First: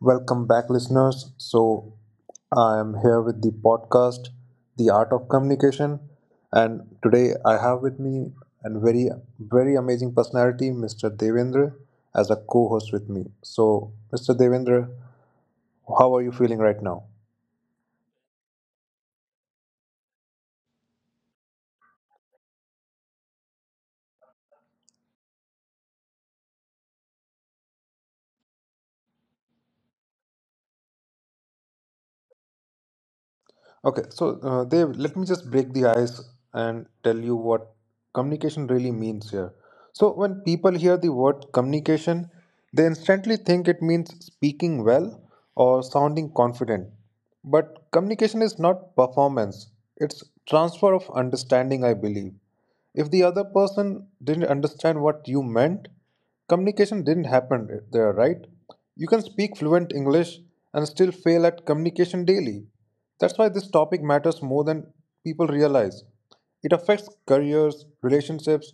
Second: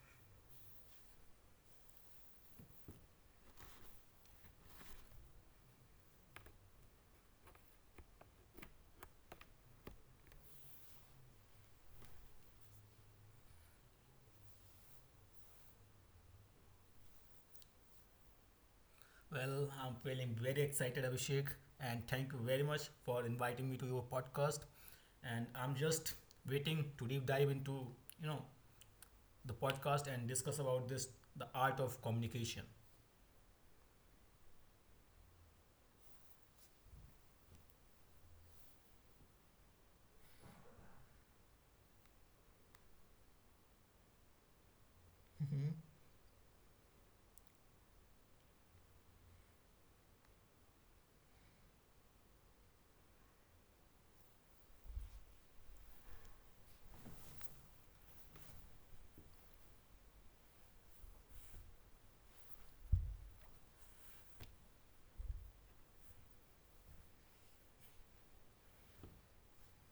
Welcome back, listeners. I am here with the podcast, The Art of Communication. And today I have with me a very amazing personality, Mr. Devendra, as a co host with me. So, Mr. Devendra, how are you feeling right now? Well, I'm feeling very excited, Abhishek, and thank you very much for inviting me to your podcast. And I'm just waiting to deep dive into you know the podcast and discuss about this the art of communication. Okay, so Dev, let me just break the ice and tell you what communication really means here. So, when people hear the word communication, they instantly think it means speaking well or sounding confident. But communication is not performance, it's transfer of understanding, I believe. If the other person didn't understand what you meant, communication didn't happen there, right? You can speak fluent English and still fail at communication daily. That's why this topic matters more than people realize. It affects careers, relationships,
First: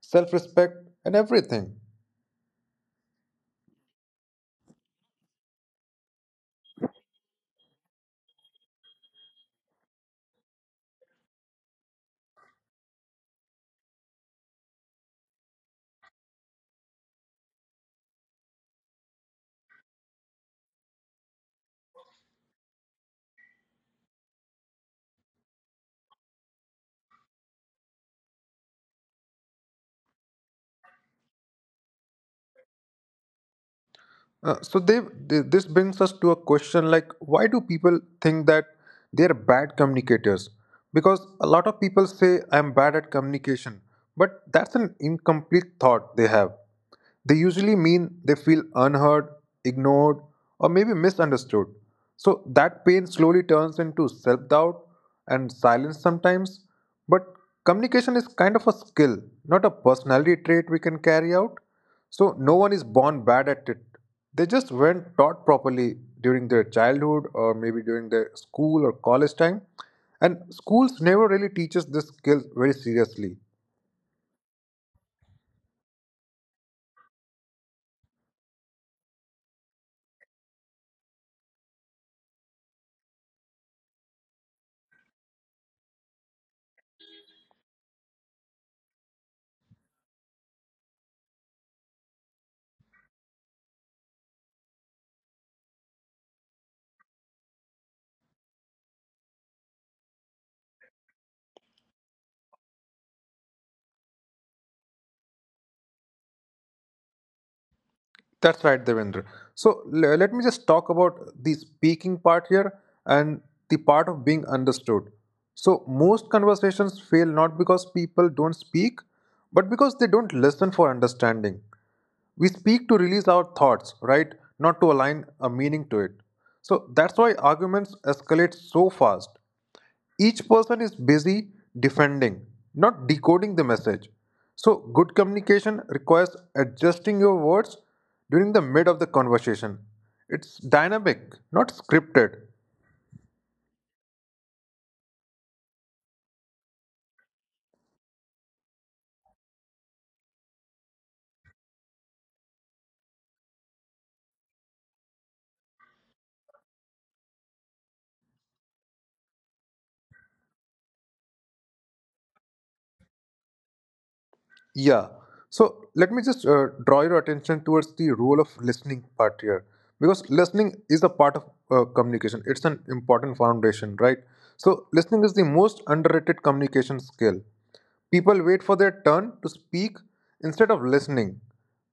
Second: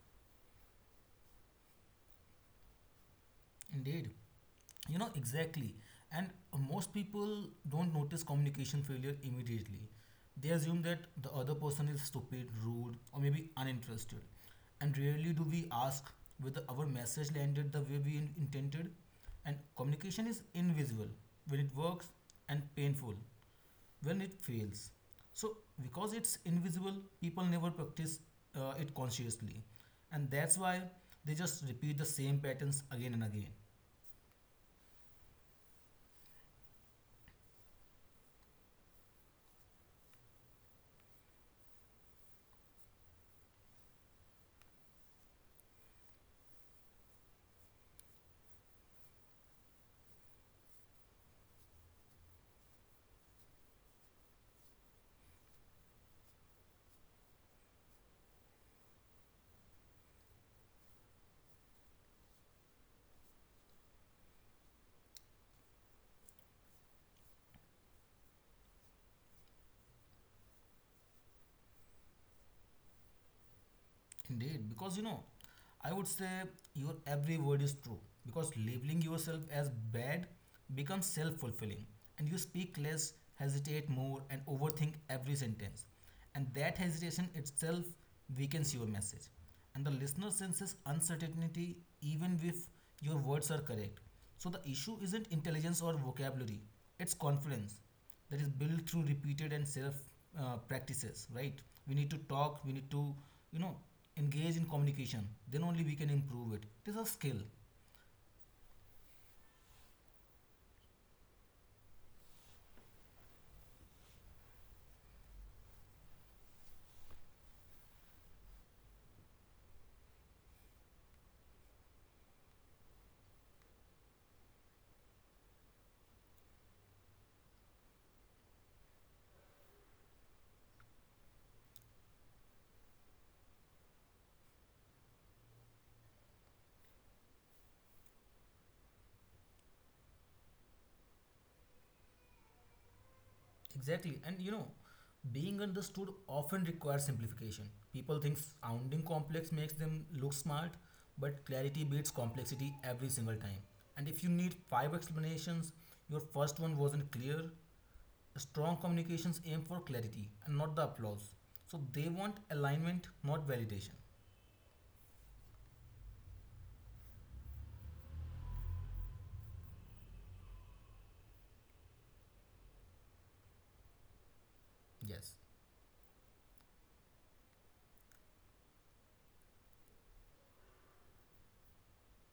self respect, and everything. Indeed. You know, exactly. And most people don't notice communication failure immediately. They assume that the other person is stupid, rude, or maybe uninterested. And rarely do we ask whether our message landed the way we intended. And communication is invisible when it works and painful when it fails. So, because it's invisible, people never practice it consciously. And that's why they just repeat the same patterns again and again. Uh, so they, this brings us to a question like, why do people think that they're bad communicators? Because a lot of people say I'm bad at communication, but that's an incomplete thought they have. They usually mean they feel unheard, ignored, or maybe misunderstood. So that pain slowly turns into self doubt and silence sometimes. But communication is kind of a skill, not a personality trait we can carry out. So no one is born bad at it. They just weren't taught properly during their childhood or maybe during their school or college time. And schools never really teaches this skill very seriously. Indeed, because you know, I would say your every word is true because labeling yourself as bad becomes self fulfilling, and you speak less, hesitate more, and overthink every sentence. And that hesitation itself weakens your message. And the listener senses uncertainty even if your words are correct. So the issue isn't intelligence or vocabulary, it's confluence that is built through repeated and self practices, right? We need to talk, we need to, you know, engage in communication, then only we can improve it. It is a skill. That's right, Devendra. So let me just talk about the speaking part here and the part of being understood. So most conversations fail not because people don't speak, but because they don't listen for understanding. We speak to release our thoughts, right? Not to align a meaning to it. So that's why arguments escalate so fast. Each person is busy defending, not decoding the message. So, good communication requires adjusting your words during the mid of the conversation. It's dynamic, not scripted. Exactly. And you know, being understood often requires simplification. People think sounding complex makes them look smart, but clarity beats complexity every single time. And if you need five explanations, your first one wasn't clear. Strong communications aim for clarity and not the applause. So they want alignment, not validation. Yeah. So let me just draw your attention towards the role of listening part here, because listening is a part of communication. It's an important foundation, right? So Yes. listening is the most underrated communication skill. People wait for their turn to speak instead of listening.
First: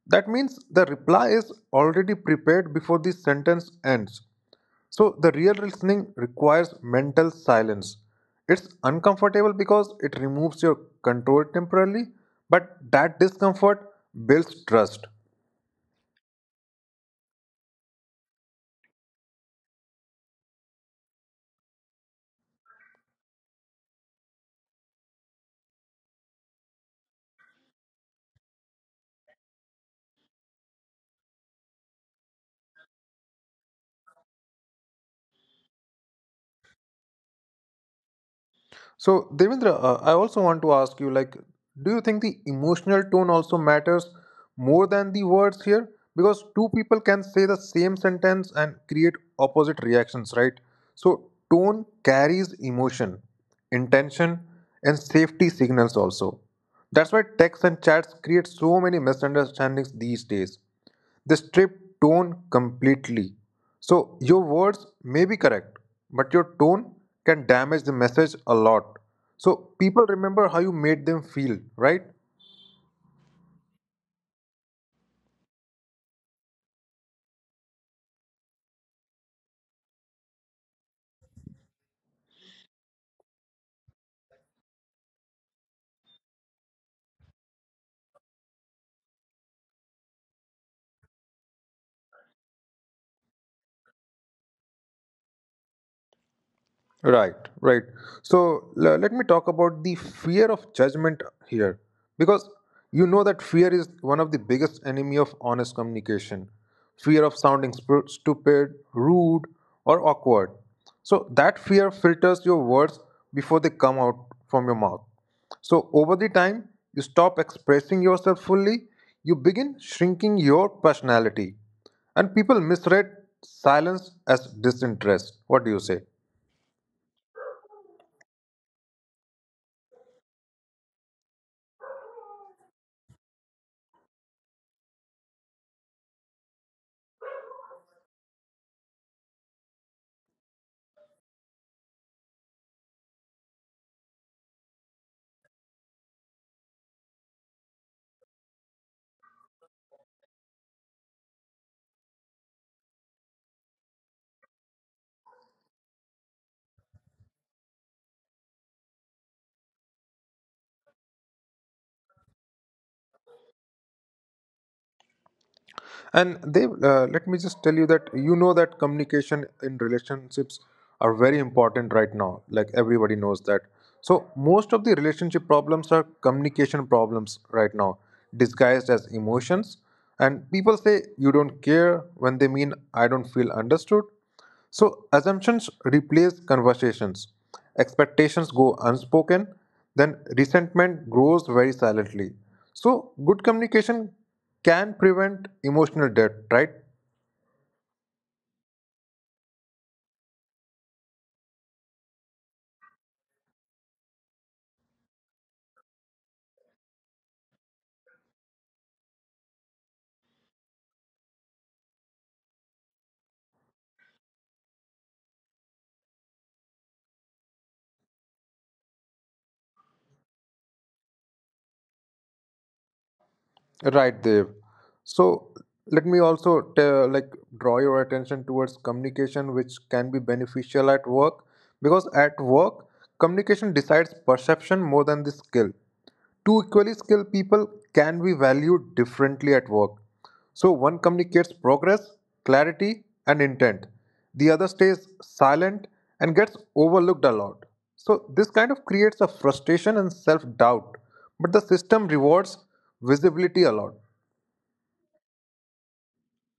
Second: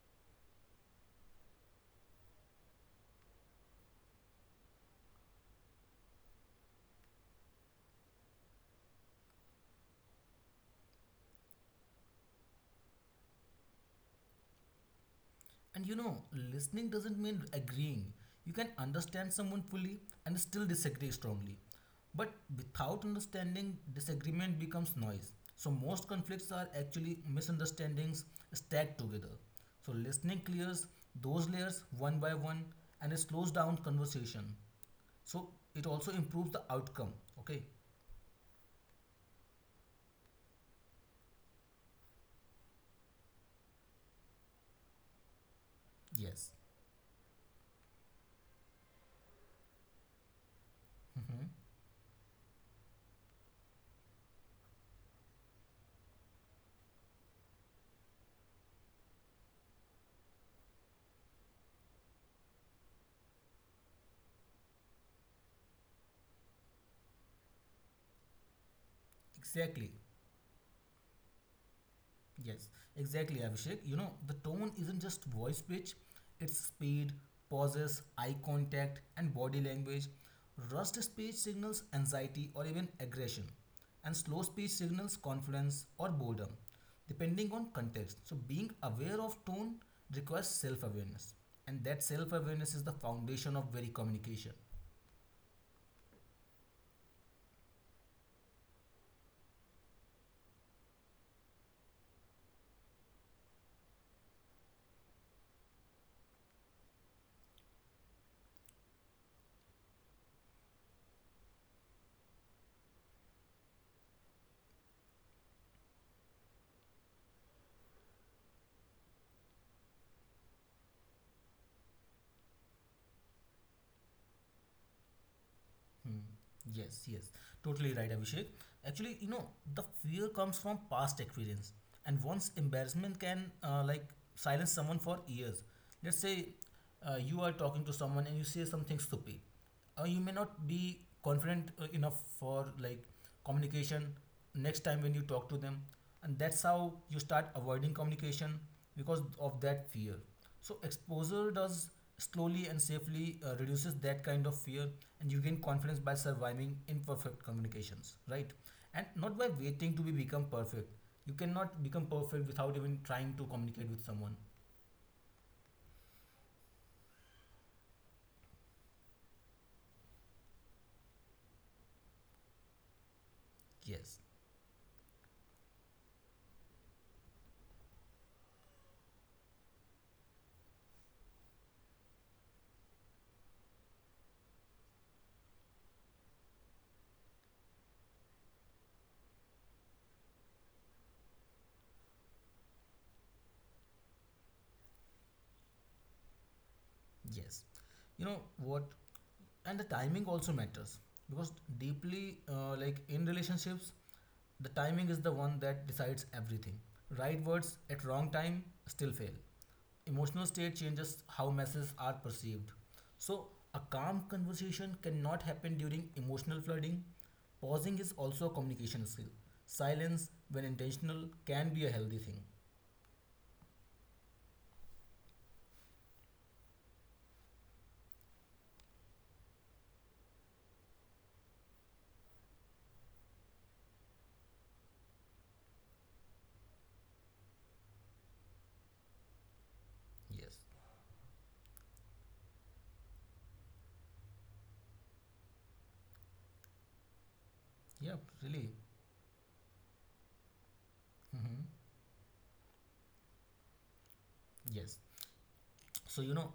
That means the reply is already prepared before the sentence ends. So, the real listening requires mental silence. It's uncomfortable because it removes your control temporarily, but that discomfort builds trust. And you know, listening doesn't mean agreeing. You can understand someone fully and still disagree strongly. But without understanding, disagreement becomes noise. So most conflicts are actually misunderstandings stacked together. So listening clears those layers one by one, and it slows down conversation. So it also improves the outcome. Okay. So, Devendra, I also want to ask you, like, do you think the emotional tone also matters more than the words here? Because two Yes. people can say the same sentence and create opposite reactions, right? So, tone Mhm. carries emotion, intention, and safety signals also. That's why texts and chats create so many misunderstandings these days. They strip tone completely. So your words may be correct, but your tone can damage the message a lot. So people remember how you Exactly. made them feel, right? Yes, exactly, Abhishek. You know, the tone isn't just voice pitch, it's speed, pauses, eye contact, and body language. Rushed speech signals anxiety or even aggression, and slow speech signals confidence or boredom, depending on context. So, being aware of tone requires self awareness, and that self awareness is the foundation of very communication. Right, right. So let me talk about the fear of judgment here, because you know that fear is one of the biggest enemy of honest communication. Fear of sounding stupid, rude, or awkward. So that fear filters your words before they come out from your mouth. So over the time, you stop expressing yourself fully, you begin shrinking your personality, and people misread silence as disinterest. What do you say? Hmm. Yes, yes, totally right, Abhishek. Actually, you know, the fear comes from past experience, and once embarrassment can like silence someone for years. Let's say you are talking to someone and you say something stupid. You may not be confident enough for like communication next time when you talk to them, and that's how you start avoiding communication because of that fear. So exposure does slowly and safely reduces that kind of fear, and you gain confidence by surviving imperfect communications, right? And not by waiting to be become perfect. You cannot become perfect without even trying to communicate with someone. And they Let me just tell you that you know that communication in relationships are very important right now, like everybody knows that. So Yes. most of the relationship problems are communication problems right now, disguised as emotions. And people say you don't care when they mean I don't feel understood. So assumptions replace conversations. Expectations go unspoken, then resentment grows very silently. So good communication can prevent emotional debt, right? Yes, you know what, and the timing also matters because deeply like in relationships, the timing is the one that decides everything. Right words at wrong time still fail. Emotional state changes how messages are perceived. So a calm conversation cannot happen during emotional flooding. Pausing is also a communication skill. Silence, when intentional, can be a healthy thing. Right, Dev. So let me also tell, like, draw your attention towards communication which can be beneficial at work, because at work, communication decides perception more than the skill. Two equally skilled people can be valued differently at work. Yes. So one communicates progress, clarity and intent. The other stays silent and gets overlooked a lot. So Yep, this kind really. of creates a frustration and self doubt. But Hmm. the system rewards visibility a lot. Yes. So, you know,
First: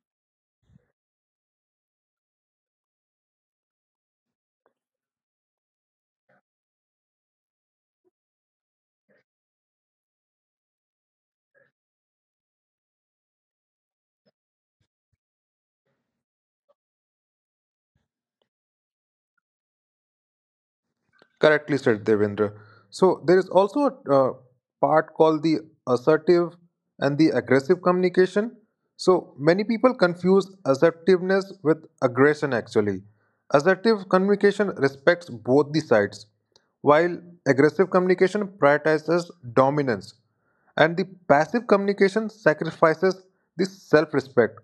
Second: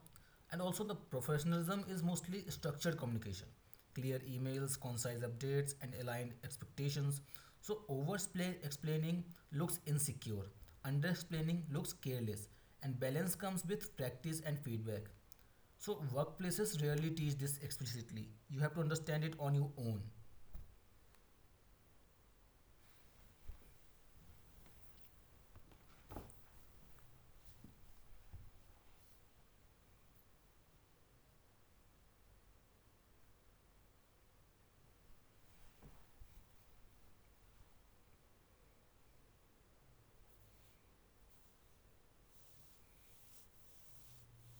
and also the professionalism is mostly structured communication, clear emails, concise updates, and aligned expectations. So, over explaining looks insecure, under explaining looks careless, and balance comes with practice and feedback. So, workplaces rarely teach this explicitly. You have to understand it on your own. Correctly said, Devendra. So there is also a part called the assertive and the aggressive communication. So many people confuse assertiveness with aggression actually. Assertive communication respects both the sides, while aggressive communication prioritizes dominance, and the passive communication sacrifices the self respect.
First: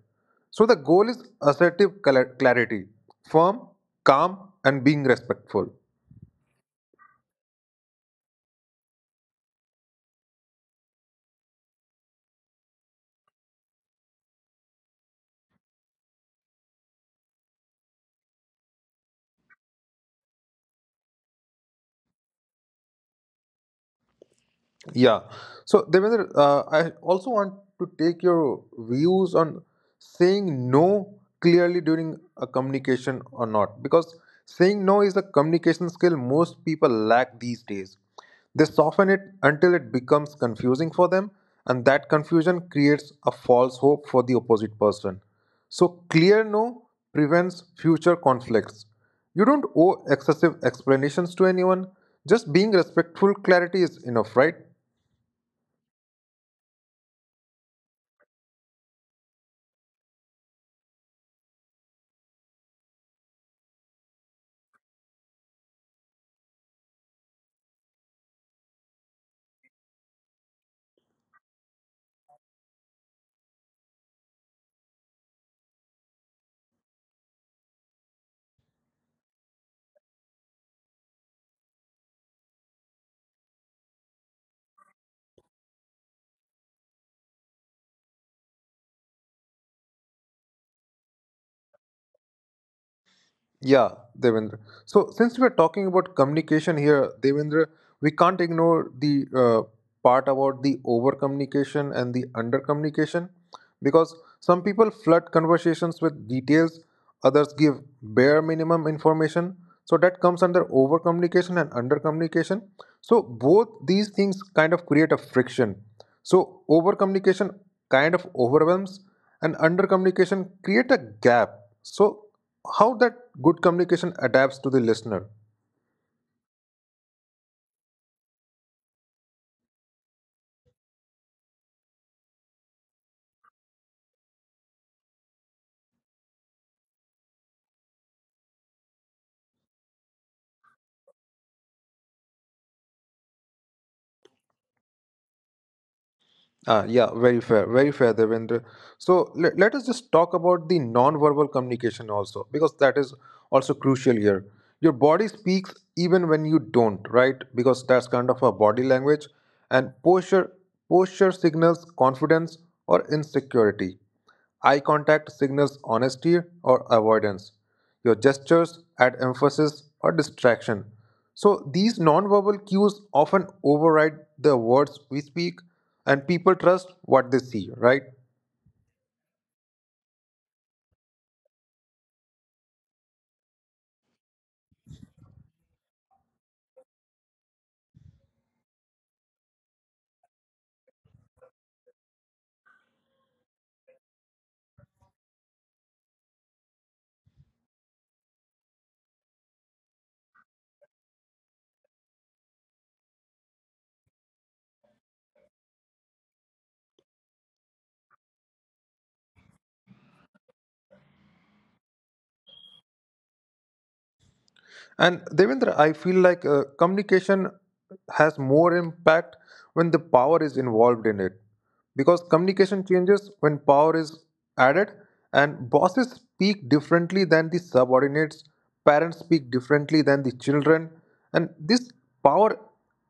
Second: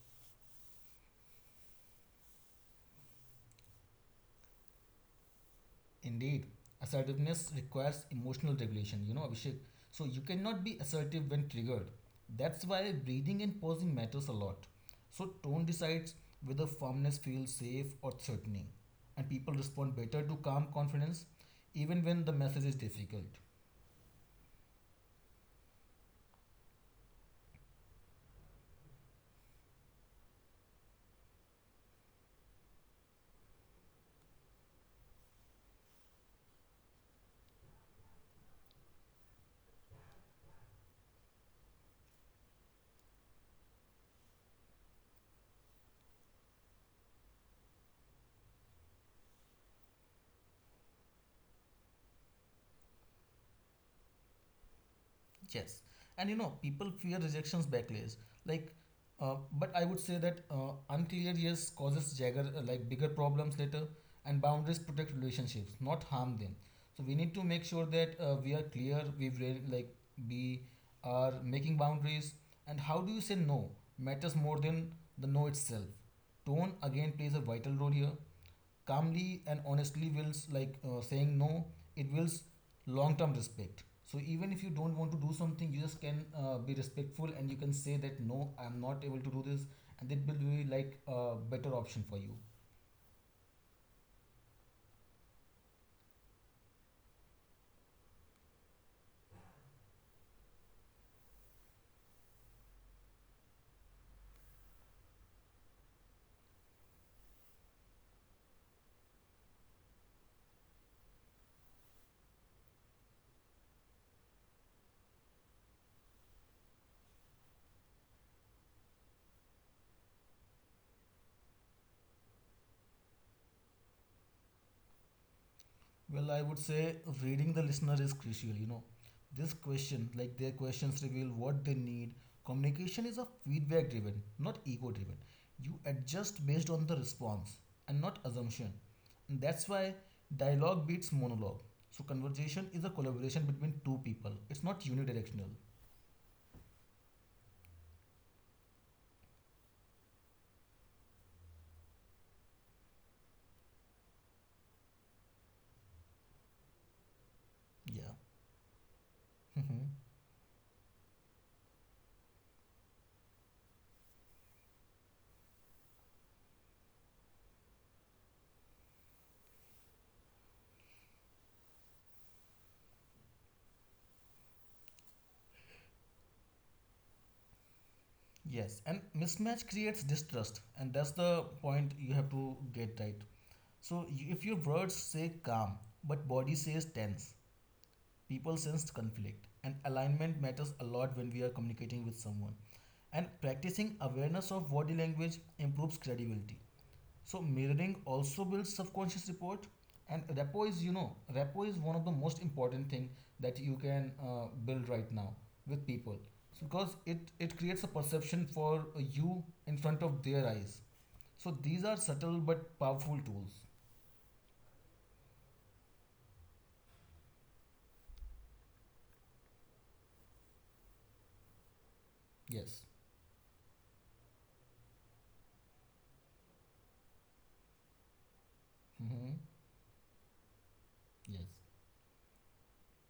So the goal is assertive clarity, firm, calm, and being respectful. Indeed, assertiveness requires emotional regulation, you know, Abhishek. So you cannot be assertive when triggered. That's why breathing and pausing matters a lot. So tone decides whether firmness feels safe or threatening, and people respond better to calm confidence even when the message is difficult. Yeah. So, Devendra, I also want to take your views on saying no clearly during a communication or not, because saying no is a communication skill most people lack these days. They soften it until it becomes confusing for them, and that confusion creates a false hope for the opposite person. So, clear no prevents future conflicts. You don't owe excessive explanations to anyone. Just being respectful clarity is enough, right? Yes, and you know, people fear rejections backlash. Like, but I would say that unclear yes causes jagger like bigger problems later. And boundaries protect relationships, not harm them. So we need to make sure that we are clear, like we are making boundaries. And how do you say no matters more than the no itself. Tone again plays a vital role here. Calmly and honestly wills like saying no, it wills long term respect. So even if you don't want to do something, you just can be respectful, and you can say that no, I'm not able to do this, and it will be like a better option for you. Yeah, Devendra. So, since we are talking about communication here, Devendra, we can't ignore the part about the over communication and the under communication, because some people flood conversations with details, others give bare minimum information. So, that comes under over communication and under communication. So, both these things kind of create a friction. So, over communication kind of overwhelms, and under communication create a gap. So how that good communication adapts to the listener. Well, I would say reading the listener is crucial, you know. This question, like their questions reveal what they need. Communication is a feedback driven, not ego driven. You adjust based on the response and not assumption. And that's why dialogue beats monologue. So conversation is a collaboration between two people. It's not unidirectional. Ah, yeah, very fair, Devendra. So let us just talk about the non-verbal communication also, because that is also crucial here. Your body speaks even when you don't, right? Because that's Yeah. kind of a body language, and posture signals confidence or insecurity. Eye contact signals honesty or avoidance. Your gestures add emphasis or distraction. So, these nonverbal cues often override the words we speak, and people trust what they see, right? Yes, and mismatch creates distrust, and that's the point you have to get right. So, you, if your words say calm but body says tense, people sense conflict, and alignment matters a lot when we are communicating with someone. And practicing awareness of body language improves credibility. So mirroring also builds subconscious rapport, and rapport is rapport is one of the most important thing that you can build right now with people. So because it creates a perception for you in front of their eyes. So these are subtle but powerful tools. And Devendra, I feel like communication has more impact when the power is involved in it. Because Yes. communication changes when power is added, and bosses speak differently than the subordinates, parents Mm-hmm. speak differently than the children, Yes. and this power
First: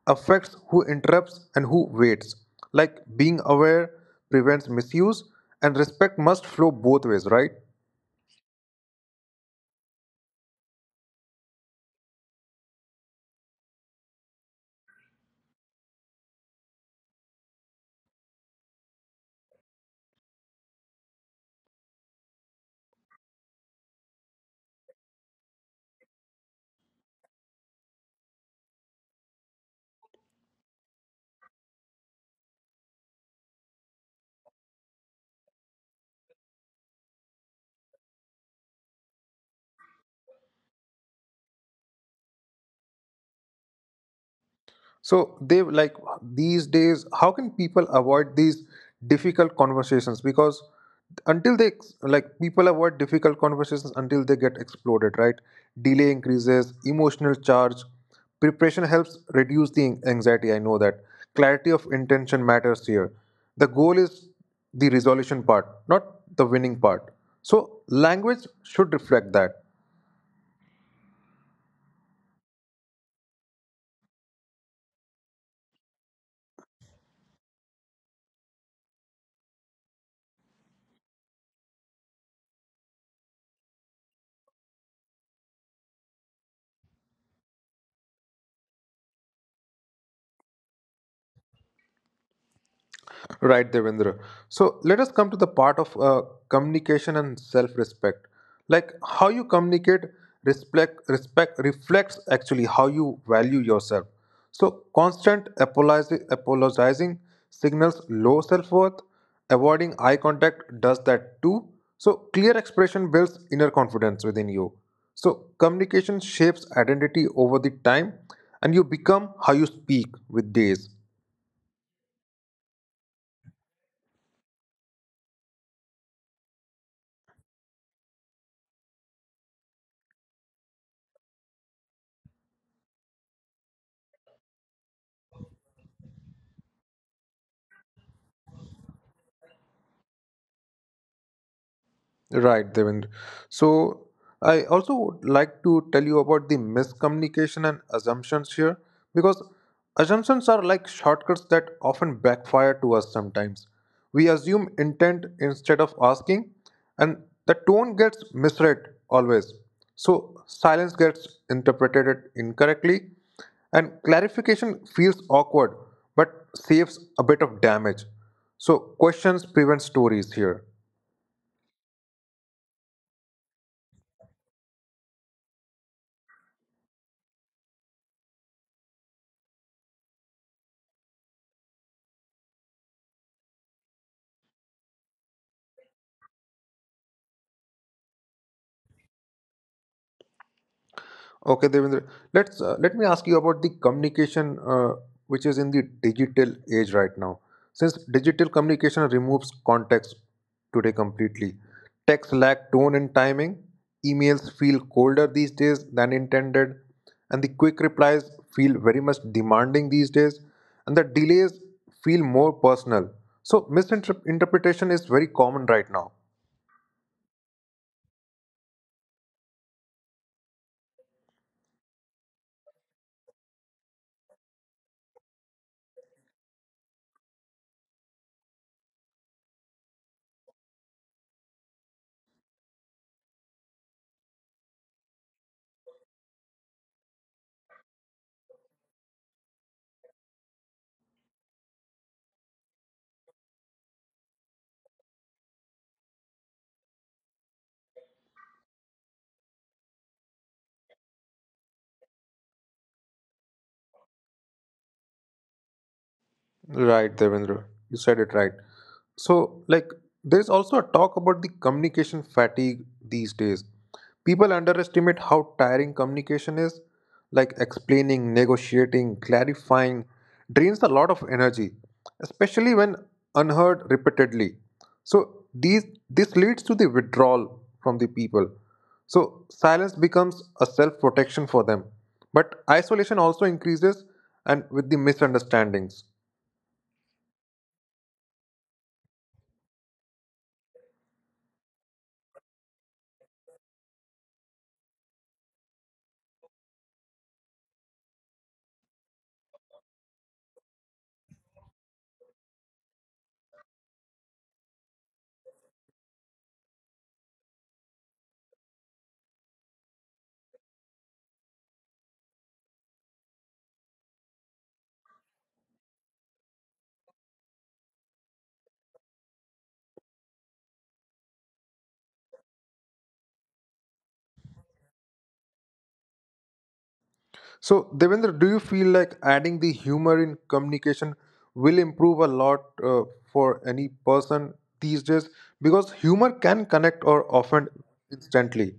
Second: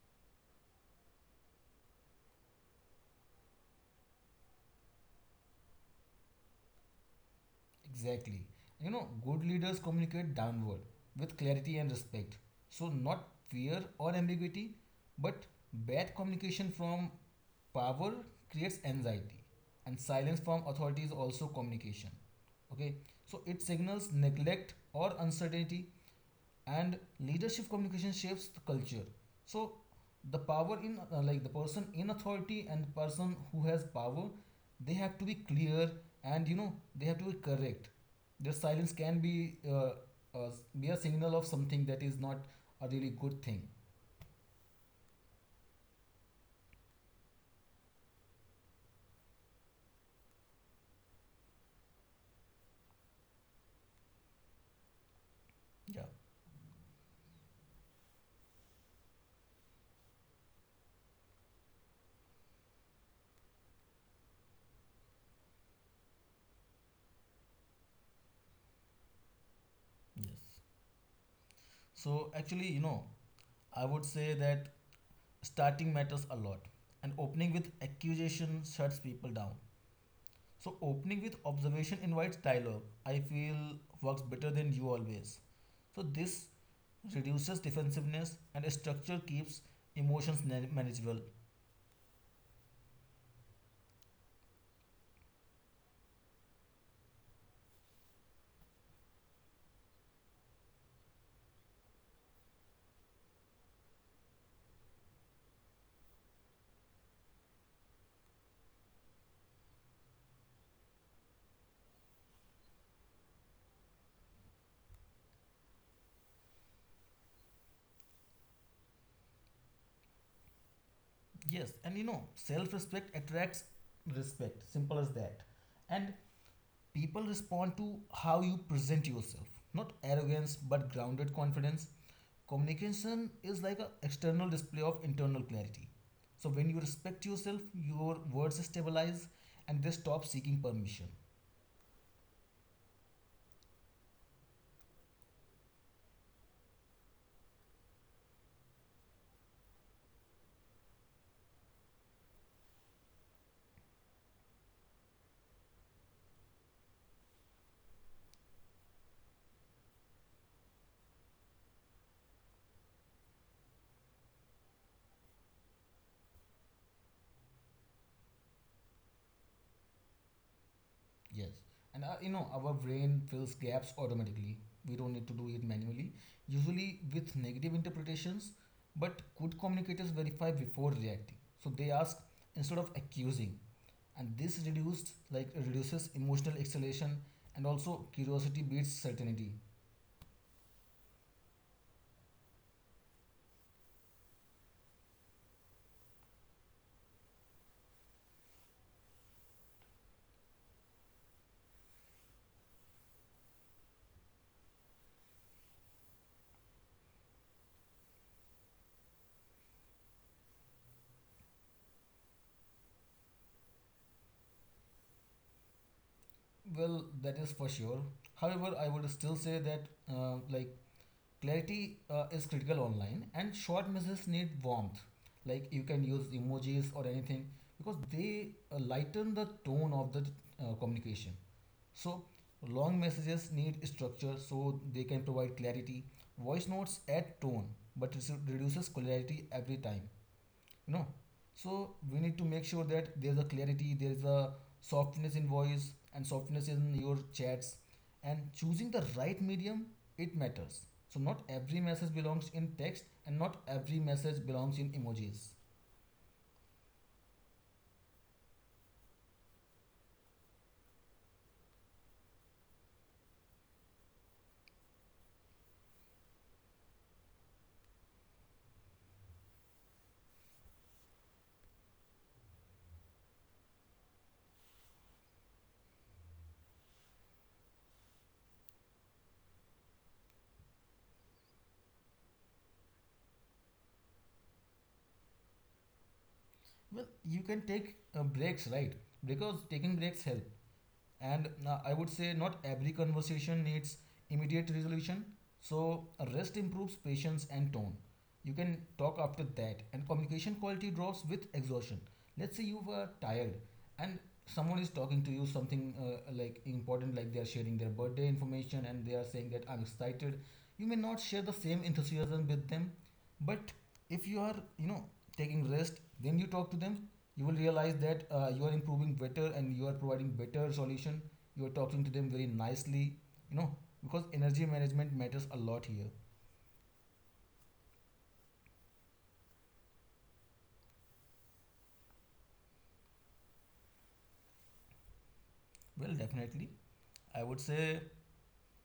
affects who interrupts and who waits. Like being aware prevents misuse, and respect must flow both ways, right? Exactly. You know, good leaders communicate downward with clarity and respect. So, not fear or ambiguity, but bad communication from power creates anxiety, and silence from authority is also communication. Okay, so it signals neglect or uncertainty, and leadership communication shapes the culture. So the power in like the person in authority and the person who has power, they have to be clear, and you know they have to be correct. Their silence can uh, be a signal of something that is not a really good thing. So they like, these days, how can people avoid these difficult conversations? Because until they ex- like people avoid difficult conversations until they get exploded, right? Yeah. Delay increases, emotional charge, preparation helps reduce the anxiety. I know that clarity of intention matters here. The goal is the resolution part, not the winning part. So language should reflect that. Yes. So actually, you know, I would say that starting matters a lot, and opening with accusation shuts people down. So opening with observation invites dialogue. I feel works better than you always. So this reduces defensiveness, and structure keeps emotions manageable. Right, Devendra. So let us come to the part of communication and self-respect. Like how you communicate, respect reflects actually how you value yourself. So constant apologizing signals low self-worth. Avoiding eye contact does that too. So clear expression builds inner confidence within you. So communication shapes identity over the time, and you become how you speak with days. Yes, and you know, self-respect attracts respect. Simple as that. And people respond to how you present yourself. Not arrogance, but grounded confidence. Communication is like an external display of internal clarity. So when you respect yourself, your words stabilize and they stop seeking permission. Right, Devendra. So I also would like to tell you about the miscommunication and assumptions here, because assumptions are like shortcuts that often backfire to us sometimes. We assume intent instead of asking, and the tone gets misread always. So silence gets interpreted incorrectly, and clarification feels awkward but saves a bit of damage. So questions prevent stories here. Yes. And our brain fills gaps automatically. We don't need to do it manually, usually with negative interpretations. But good communicators verify before reacting. So they ask instead of accusing. And this reduced like reduces emotional exhalation, and also curiosity beats certainty. Okay, Devendra. Let me ask you about the communication which is in the digital age right now. Since digital communication removes context today completely, text lack tone and timing. Emails feel colder these days than intended, and the quick replies feel very much demanding these days, and the delays feel more personal. So misinterpretation is very common right now. Well, that is for sure. However, I would still say that like clarity is critical online, and short messages need warmth. Like you can use emojis or anything because they lighten the tone of the communication. So long messages need structure so they can provide clarity. Voice notes add tone, but it reduces clarity every time. No, so we need to make sure that there's a clarity, there's a softness in voice and softness in your chats, and choosing the right medium, it matters. So not every message belongs in text and not every message belongs in emojis. Right, Devendra. You said it right. So, like, there's also a talk about the communication fatigue these days. People underestimate how tiring communication is, like explaining, negotiating, clarifying drains a lot of energy, especially when unheard repeatedly. So, these this leads to the withdrawal from the people. So, silence becomes a self-protection for them. But isolation also increases and with the misunderstandings. Well, you can take breaks, right? Because taking breaks help, and I would say not every conversation needs immediate resolution. So rest improves patience and tone. You can talk after that, and communication quality drops with exhaustion. Let's say you were tired, and someone is talking to you something like important, like they are sharing their birthday information and they are saying that I'm excited. You may not share the same enthusiasm with them, but if you are, you know, taking rest, then you talk to them, you will realize that you are improving better and you are providing better solution. You are talking to them very nicely, you know, because energy management matters a lot here. So, Devendra, do you feel like adding the humor in communication will improve a lot for any person these days? Because Well, humor definitely, can connect or I would offend say. instantly,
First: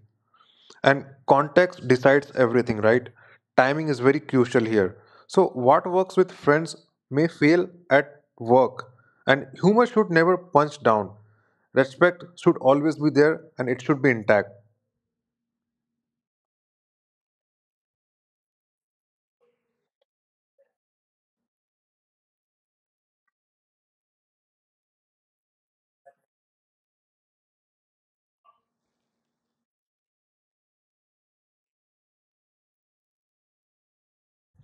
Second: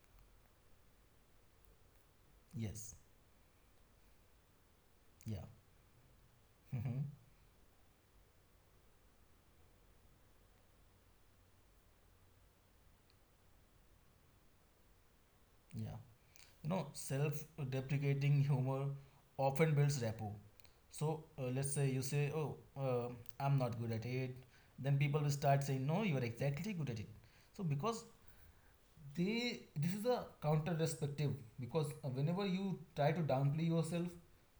and context decides everything, Yes. right? Timing is very crucial here. Yeah. So, what works with friends Hmm. may fail at work, and humor should never punch down. Respect should always be there, and it should be intact. Yeah. You know, self-deprecating humor often builds rapport. So let's say you say, "Oh, I'm not good at it," then people will start saying, "No, you are exactly good at it." So because they this is a counter perspective, because whenever you try to downplay yourself,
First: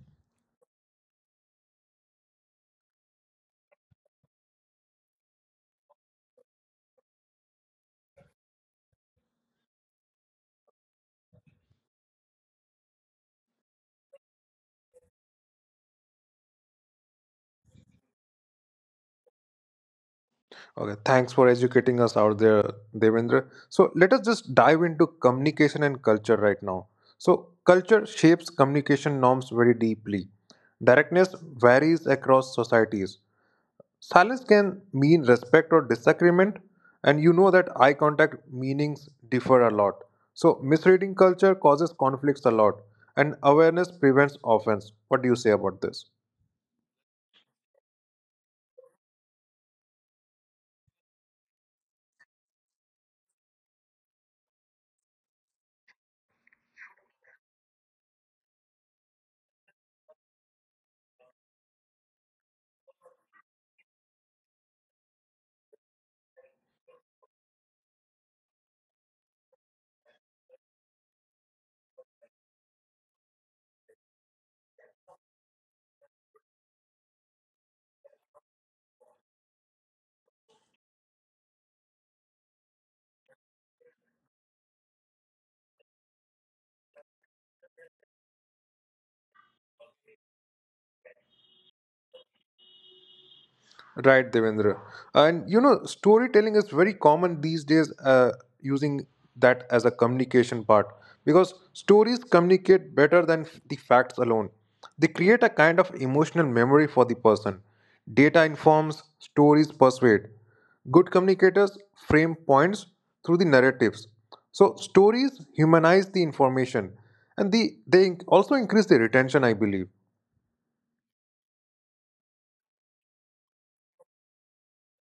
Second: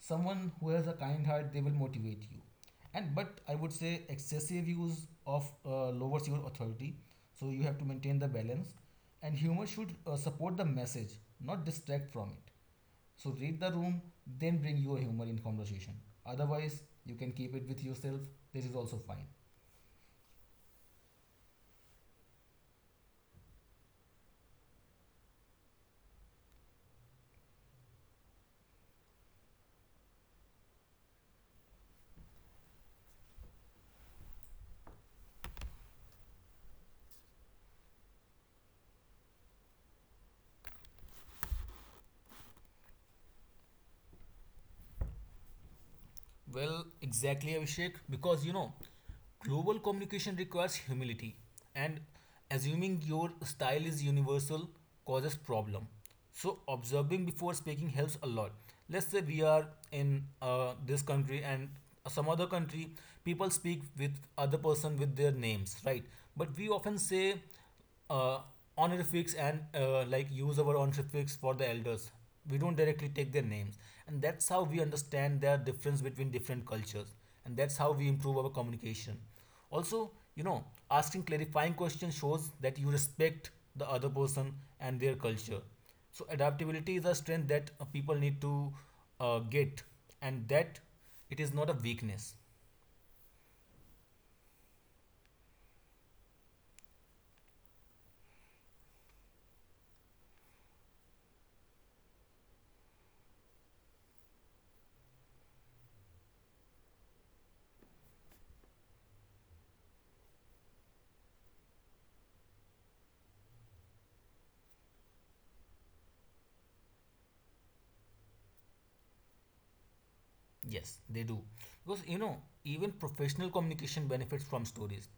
someone who has a kind heart, they will motivate you. And but I would say excessive use of lowers your authority. So you have to maintain the balance, and humor should support the message, not distract from it. So read the room, then bring your humor in conversation. Otherwise you can keep it with yourself, this is also fine. Okay, thanks for educating us out there, Devendra. So let us just dive into communication and culture right now. So culture shapes communication norms very deeply. Directness varies across societies. Silence can mean respect or disagreement, and you know that eye contact meanings differ a lot. So misreading culture causes conflicts a lot, and awareness prevents offense. What do you say about this? Well, exactly, Abhishek, because you know, global communication requires humility, and assuming your style is universal causes problem. So observing before speaking helps a lot. Let's say we are in this country and some other country, people speak with other person with their names, right? But we often say uh, honorifics and like use our honorifics for the elders. We don't directly take their names, and that's how we understand their difference between different cultures, and that's how we improve our communication. Also, you know, asking clarifying questions shows that you respect the other person and their culture. So adaptability is a strength that people need to get, and that it is not a weakness. Right, Devendra. And you know, storytelling is very common these days, using that as a communication part, because stories communicate better than the facts alone. They create a kind of emotional memory for the person. Data informs, stories persuade. Good communicators frame points through the narratives. So, stories humanize the information and they also increase the retention, I believe. Yes, they do. Because you know, even professional communication benefits from stories.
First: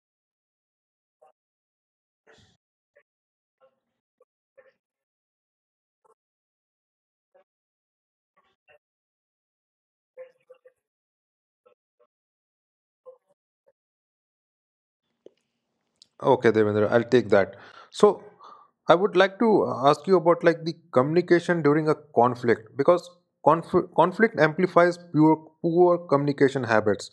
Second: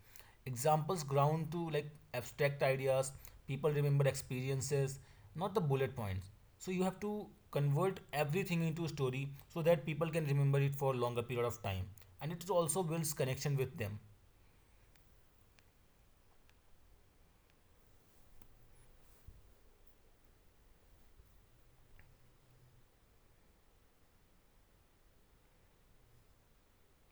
Examples ground to like abstract ideas, people remember experiences, not the bullet points. So you have to convert everything into a story so that people can remember it for longer period of time. And it also builds connection with them. Okay, Devendra, I'll take that. So, I would like to ask you about like the communication during a conflict, because conflict amplifies pure poor communication habits.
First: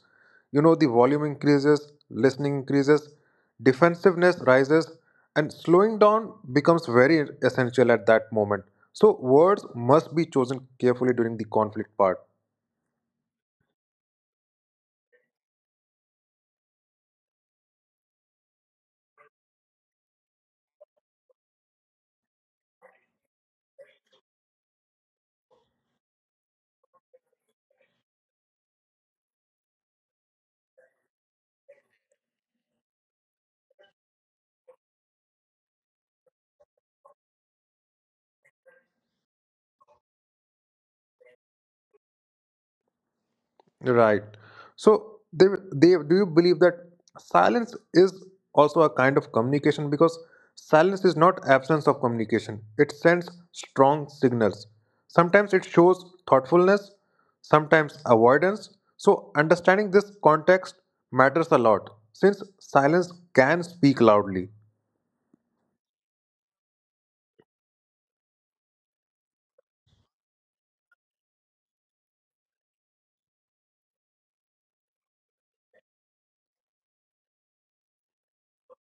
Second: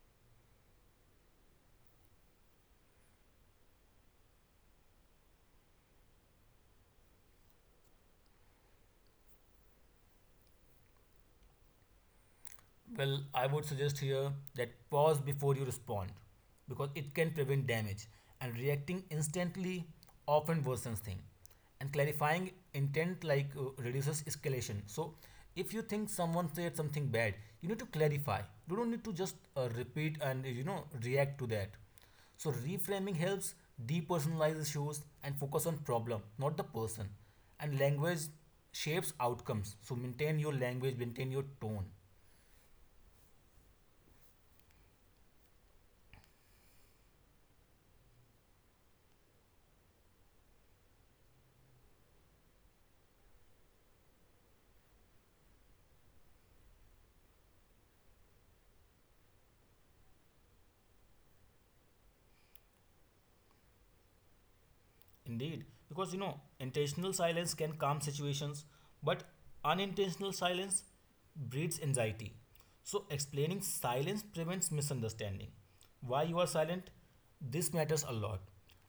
You know, the volume increases, listening increases, defensiveness rises, and slowing down becomes very essential at that moment. So, words must be chosen carefully during the conflict part. Well, I would suggest here that pause before you respond because it can prevent damage, and reacting instantly often worsens things, and clarifying intent like reduces escalation. So if you think someone said something bad, you need to clarify. You don't need to just repeat and react to that. So reframing helps depersonalize issues and focus on problem, not the person. And language shapes outcomes, so maintain your language, maintain your tone. Right. So, do you believe that silence is also a kind of communication? Because silence is not absence of communication. It sends strong signals. Sometimes it shows thoughtfulness, sometimes avoidance. So, understanding this context matters a lot since silence can speak loudly. Indeed, because you know, intentional silence can calm situations, but unintentional silence breeds anxiety. So, explaining silence prevents misunderstanding. Why you are silent? This matters a lot.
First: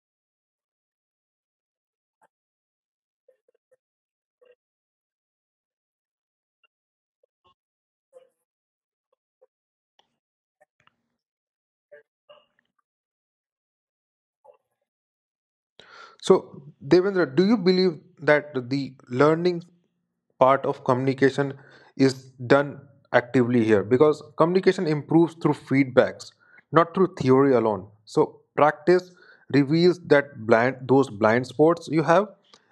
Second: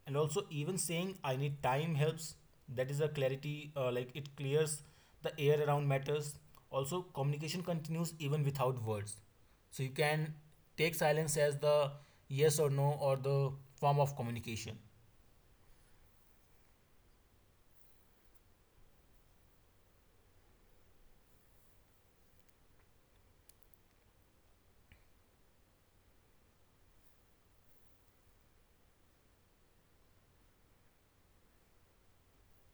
And also, even saying I need time helps. That is a clarity, like it clears the air around matters. Also, communication continues even without words. So, you can take silence as the yes or no or the form of communication. So, Devendra, do you believe that the learning part of communication is done actively here? Because communication improves through feedbacks, not through theory alone. So, practice reveals that blind those blind spots you have,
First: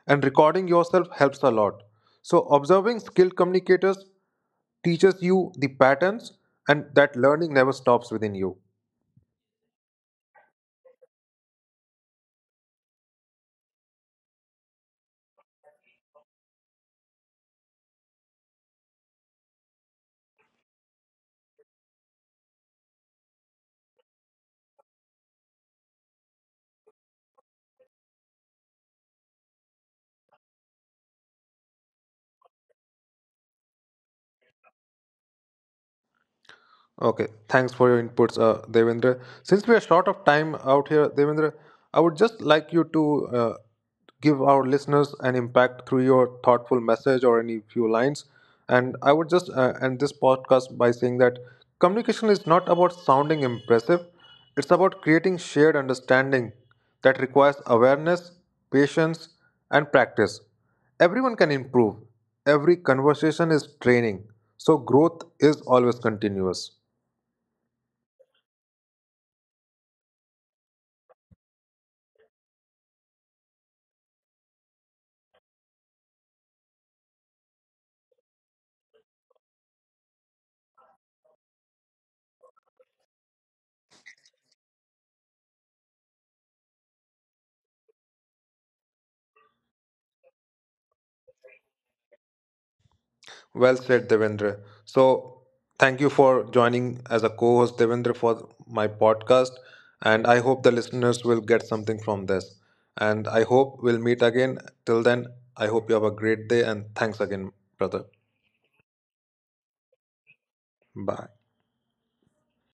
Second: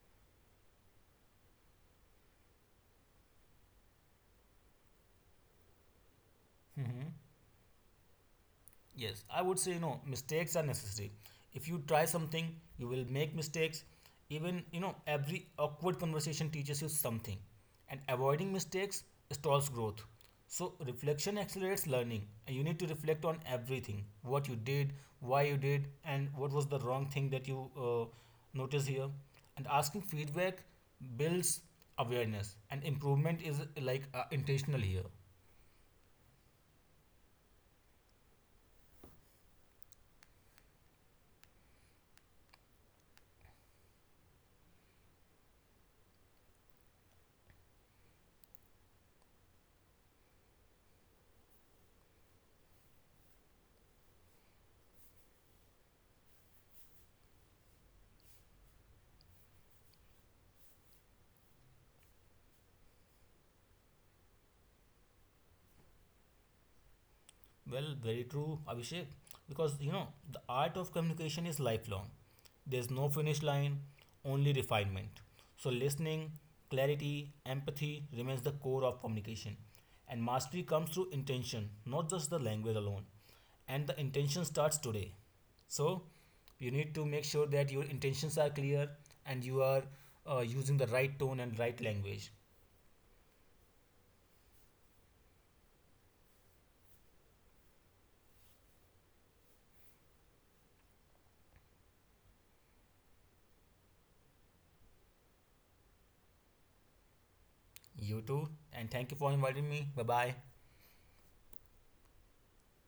and recording yourself helps a lot. So, observing skilled communicators teaches you the patterns, and Hmm. that learning never stops within you. Yes, I would say mistakes are necessary. If you try something, you will make mistakes. Even every awkward conversation teaches you something, and avoiding mistakes stalls growth. So reflection accelerates learning, and you need to reflect on everything: what you did, why you did, and what was the wrong thing that you noticed here. And asking feedback builds awareness, and improvement is like intentional here. Okay, thanks for your inputs, Devendra. Since we are short of time out here, Devendra, I would just like you to give our listeners an impact through your thoughtful message or any few lines. And I would just end this podcast by saying that communication is not about sounding impressive, it's about creating shared understanding that requires awareness, patience, and practice. Everyone can improve, every conversation is training, so growth is always continuous. Well, very true, Abhishek, because you know, the art of communication is lifelong. There's no finish line, only refinement. So, listening, clarity, empathy remains the core of communication. And mastery comes through intention, not just the language alone. And the intention starts today. So, you need to make sure that your intentions are clear and you are using the right tone and right language. Well said, Devendra. So, thank you for joining as a co host, Devendra, for my podcast. And I hope the listeners will get something from this. And I hope we'll meet again. Till then, I hope you have a great day. And thanks again, brother. You too, and thank you for inviting me. Bye bye. Bye.